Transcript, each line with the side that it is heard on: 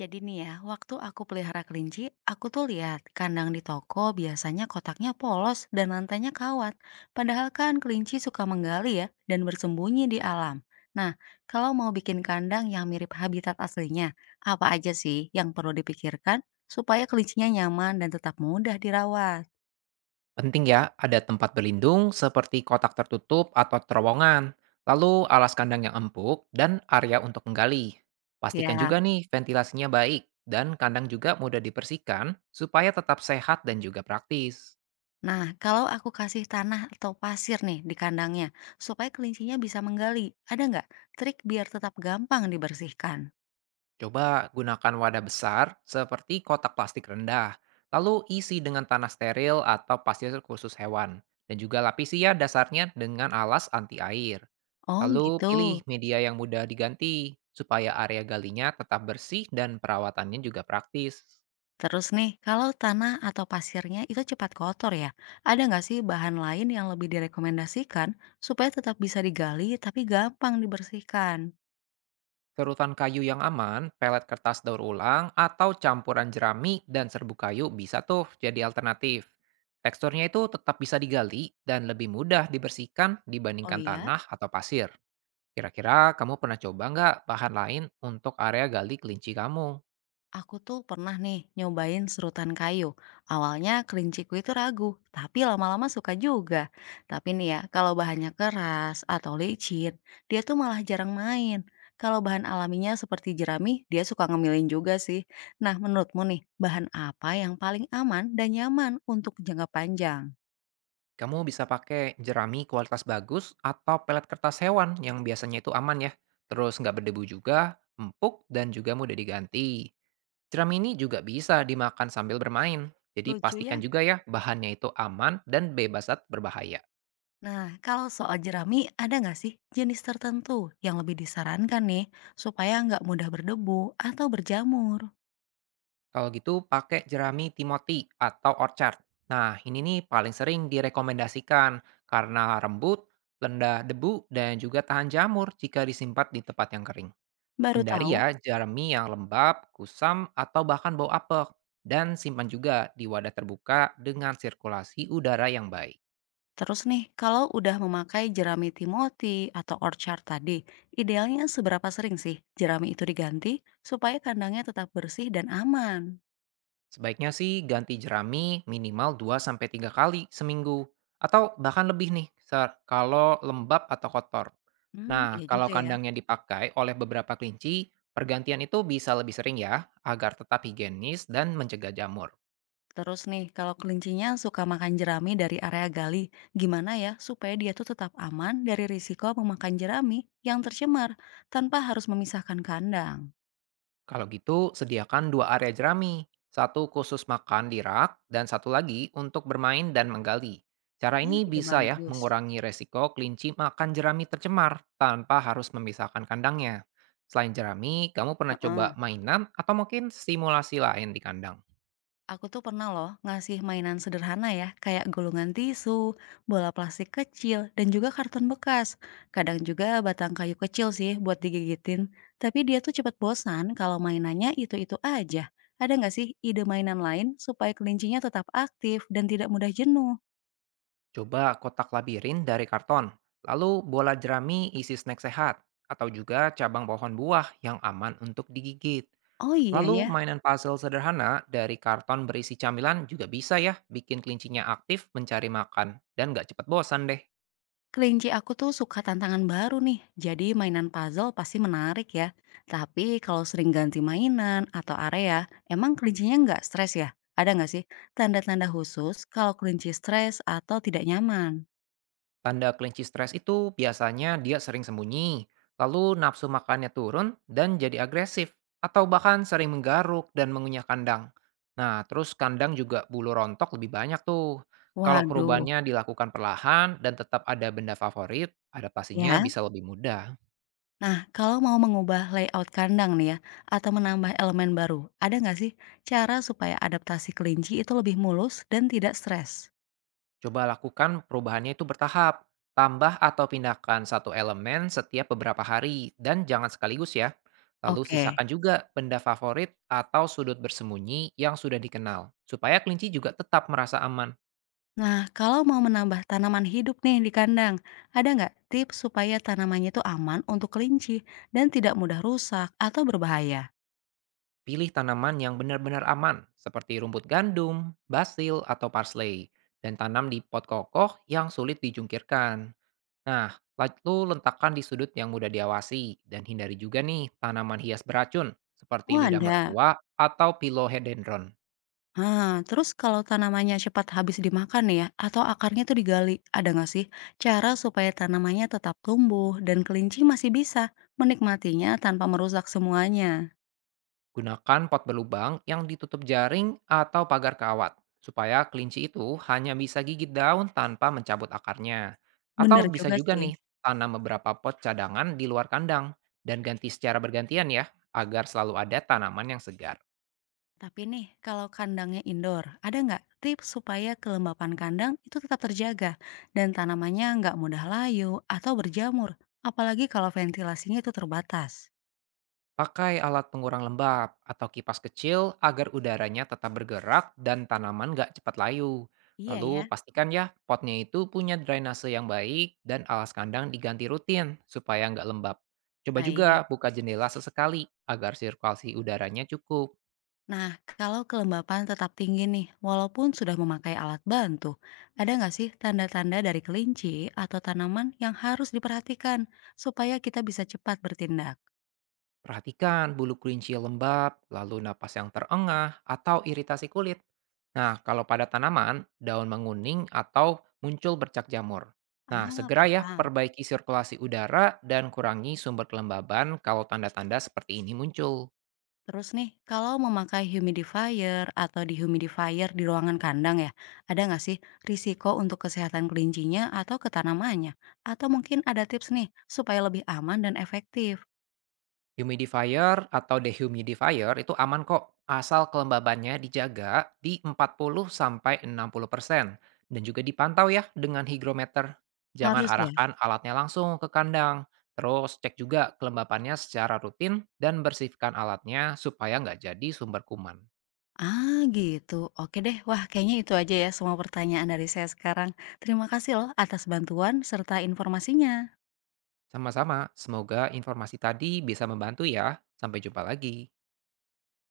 left: Jadi nih ya, waktu aku pelihara kelinci, aku tuh lihat kandang di toko biasanya kotaknya polos dan lantainya kawat. Padahal kan kelinci suka menggali ya dan bersembunyi di alam. Nah, kalau mau bikin kandang yang mirip habitat aslinya, apa aja sih yang perlu dipikirkan supaya kelincinya nyaman dan tetap mudah dirawat?
right: Penting ya, ada tempat berlindung seperti kotak tertutup atau terowongan, lalu alas kandang yang empuk dan area untuk menggali. Pastikan
left: Siap.
right: juga nih ventilasinya baik dan kandang juga mudah dibersihkan supaya tetap sehat dan juga praktis.
left: Nah, kalau aku kasih tanah atau pasir nih di kandangnya, supaya kelincinya bisa menggali, ada nggak trik biar tetap gampang dibersihkan?
right: Coba gunakan wadah besar seperti kotak plastik rendah, lalu isi dengan tanah steril atau pasir khusus hewan, dan juga lapisi ya dasarnya dengan alas anti air.
left: Oh
right: Lalu
left: gitu.
right: pilih media yang mudah diganti, supaya area galinya tetap bersih dan perawatannya juga praktis.
left: Terus nih, kalau tanah atau pasirnya itu cepat kotor ya, ada nggak sih bahan lain yang lebih direkomendasikan supaya tetap bisa digali tapi gampang dibersihkan?
right: Serutan kayu yang aman, pelet kertas daur ulang, atau campuran jerami dan serbuk kayu bisa tuh jadi alternatif. Teksturnya itu tetap bisa digali dan lebih mudah dibersihkan
left: Oh
right: dibandingkan
left: iya?
right: tanah atau pasir. Kira-kira kamu pernah coba nggak bahan lain untuk area gali kelinci kamu?
left: Aku tuh pernah nih nyobain serutan kayu. Awalnya kelinciku itu ragu, tapi lama-lama suka juga. Tapi nih ya, kalau bahannya keras atau licin, dia tuh malah jarang main. Kalau bahan alaminya seperti jerami, dia suka ngemilin juga sih. Nah, menurutmu nih, bahan apa yang paling aman dan nyaman untuk jangka panjang?
right: Kamu bisa pakai jerami kualitas bagus atau pelet kertas hewan yang biasanya itu aman ya. Terus nggak berdebu juga, empuk, dan juga mudah diganti. Jerami ini juga bisa dimakan sambil bermain. Jadi
left: Lucu
right: pastikan
left: ya?
right: juga ya bahannya itu aman dan bebas zat berbahaya.
left: Nah, kalau soal jerami, ada nggak sih jenis tertentu yang lebih disarankan nih supaya nggak mudah berdebu atau berjamur?
right: Kalau gitu pakai jerami Timothy atau Orchard. Nah ini nih paling sering direkomendasikan karena lembut, rendah debu, dan juga tahan jamur jika disimpan di tempat yang kering.
left: Baru
right: Hindari
left: tahu.
right: ya jerami yang lembab, kusam, atau bahkan bau apek. Dan simpan juga di wadah terbuka dengan sirkulasi udara yang baik.
left: Terus nih, kalau udah memakai jerami Timoti atau orchard tadi, idealnya seberapa sering sih jerami itu diganti supaya kandangnya tetap bersih dan aman?
right: Sebaiknya sih ganti jerami minimal 2 sampai 3 kali seminggu. Atau bahkan lebih nih kalau lembab atau kotor. Nah,
left: Iya
right: kalau
left: juga ya.
right: kandangnya dipakai oleh beberapa kelinci, pergantian itu bisa lebih sering ya, agar tetap higienis dan mencegah jamur.
left: Terus nih, kalau kelincinya suka makan jerami dari area gali, gimana ya supaya dia tuh tetap aman dari risiko memakan jerami yang tercemar tanpa harus memisahkan kandang?
right: Kalau gitu, sediakan dua area jerami. Satu khusus makan di rak, dan satu lagi untuk bermain dan menggali. Cara ini
left: Ide
right: bisa ya
left: bagus.
right: mengurangi resiko kelinci makan jerami tercemar tanpa harus memisahkan kandangnya. Selain jerami, kamu pernah coba
left: Heeh.
right: mainan atau mungkin simulasi lain di kandang?
left: Aku tuh pernah loh ngasih mainan sederhana ya, kayak gulungan tisu, bola plastik kecil, dan juga karton bekas. Kadang juga batang kayu kecil sih buat digigitin. Tapi dia tuh cepet bosan kalau mainannya itu-itu aja. Ada nggak sih ide mainan lain supaya kelincinya tetap aktif dan tidak mudah jenuh?
right: Coba kotak labirin dari karton, lalu bola jerami isi snack sehat, atau juga cabang pohon buah yang aman untuk digigit.
left: Oh iya
right: Lalu
left: ya.
right: mainan puzzle sederhana dari karton berisi camilan juga bisa ya bikin kelincinya aktif mencari makan dan nggak cepat bosan deh.
left: Kelinci aku tuh suka tantangan baru nih, jadi mainan puzzle pasti menarik ya. Tapi kalau sering ganti mainan atau area, emang kelincinya nggak stres ya? Ada nggak sih tanda-tanda khusus kalau kelinci stres atau tidak nyaman?
right: Tanda kelinci stres itu biasanya dia sering sembunyi, lalu nafsu makannya turun dan jadi agresif, atau bahkan sering menggaruk dan mengunyah kandang. Nah, terus kandang juga bulu rontok lebih banyak tuh. Kalau
left: Waduh,
right: perubahannya dilakukan perlahan dan tetap ada benda favorit, adaptasinya
left: ya.
right: bisa lebih mudah.
left: Nah, kalau mau mengubah layout kandang nih ya, atau menambah elemen baru, ada nggak sih cara supaya adaptasi kelinci itu lebih mulus dan tidak stres?
right: Coba lakukan perubahannya itu bertahap. Tambah atau pindahkan satu elemen setiap beberapa hari dan jangan sekaligus ya. Lalu
left: Oke.
right: sisakan juga benda favorit atau sudut bersembunyi yang sudah dikenal. Supaya kelinci juga tetap merasa aman.
left: Nah, kalau mau menambah tanaman hidup nih di kandang, ada nggak tips supaya tanamannya itu aman untuk kelinci dan tidak mudah rusak atau berbahaya?
right: Pilih tanaman yang benar-benar aman seperti rumput gandum, basil, atau parsley. Dan tanam di pot kokoh yang sulit dijungkirkan. Nah, lalu letakkan di sudut yang mudah diawasi dan hindari juga nih tanaman hias beracun seperti
left: Oh
right: lidah
left: ada.
right: mertua atau pilohedendron.
left: Nah, terus kalau tanamannya cepat habis dimakan nih ya, atau akarnya tuh digali, ada nggak sih cara supaya tanamannya tetap tumbuh dan kelinci masih bisa menikmatinya tanpa merusak semuanya?
right: Gunakan pot berlubang yang ditutup jaring atau pagar kawat supaya kelinci itu hanya bisa gigit daun tanpa mencabut akarnya. Atau
left: Bener
right: bisa
left: juga
right: juga
left: sih.
right: nih tanam beberapa pot cadangan di luar kandang dan ganti secara bergantian ya agar selalu ada tanaman yang segar.
left: Tapi nih, kalau kandangnya indoor, ada nggak tips supaya kelembapan kandang itu tetap terjaga dan tanamannya nggak mudah layu atau berjamur, apalagi kalau ventilasinya itu terbatas?
right: Pakai alat pengurang lembab atau kipas kecil agar udaranya tetap bergerak dan tanaman nggak cepat layu.
left: Iya
right: Lalu
left: ya,
right: pastikan ya potnya itu punya drainase yang baik dan alas kandang diganti rutin supaya nggak lembab. Coba juga
left: baik.
right: buka jendela sesekali agar sirkulasi udaranya cukup.
left: Nah, kalau kelembapan tetap tinggi nih, walaupun sudah memakai alat bantu, ada nggak sih tanda-tanda dari kelinci atau tanaman yang harus diperhatikan supaya kita bisa cepat bertindak?
right: Perhatikan bulu kelinci lembab, lalu napas yang terengah atau iritasi kulit. Nah, kalau pada tanaman, daun menguning atau muncul bercak jamur. Nah,
left: Ah,
right: segera ya
left: paham.
right: perbaiki sirkulasi udara dan kurangi sumber kelembaban kalau tanda-tanda seperti ini muncul.
left: Terus nih, kalau memakai humidifier atau dehumidifier di ruangan kandang ya, ada nggak sih risiko untuk kesehatan kelincinya atau ketanamannya? Atau mungkin ada tips nih supaya lebih aman dan efektif?
right: Humidifier atau dehumidifier itu aman kok, asal kelembabannya dijaga di 40 sampai 60% dan juga dipantau ya dengan hygrometer. Jangan
left: Harus ya?
right: arahkan alatnya langsung ke kandang. Terus cek juga kelembapannya secara rutin dan bersihkan alatnya supaya nggak jadi sumber kuman.
left: Ah gitu, oke deh. Wah kayaknya itu aja ya semua pertanyaan dari saya sekarang. Terima kasih loh atas bantuan serta informasinya.
right: Sama-sama, semoga informasi tadi bisa membantu ya. Sampai jumpa lagi.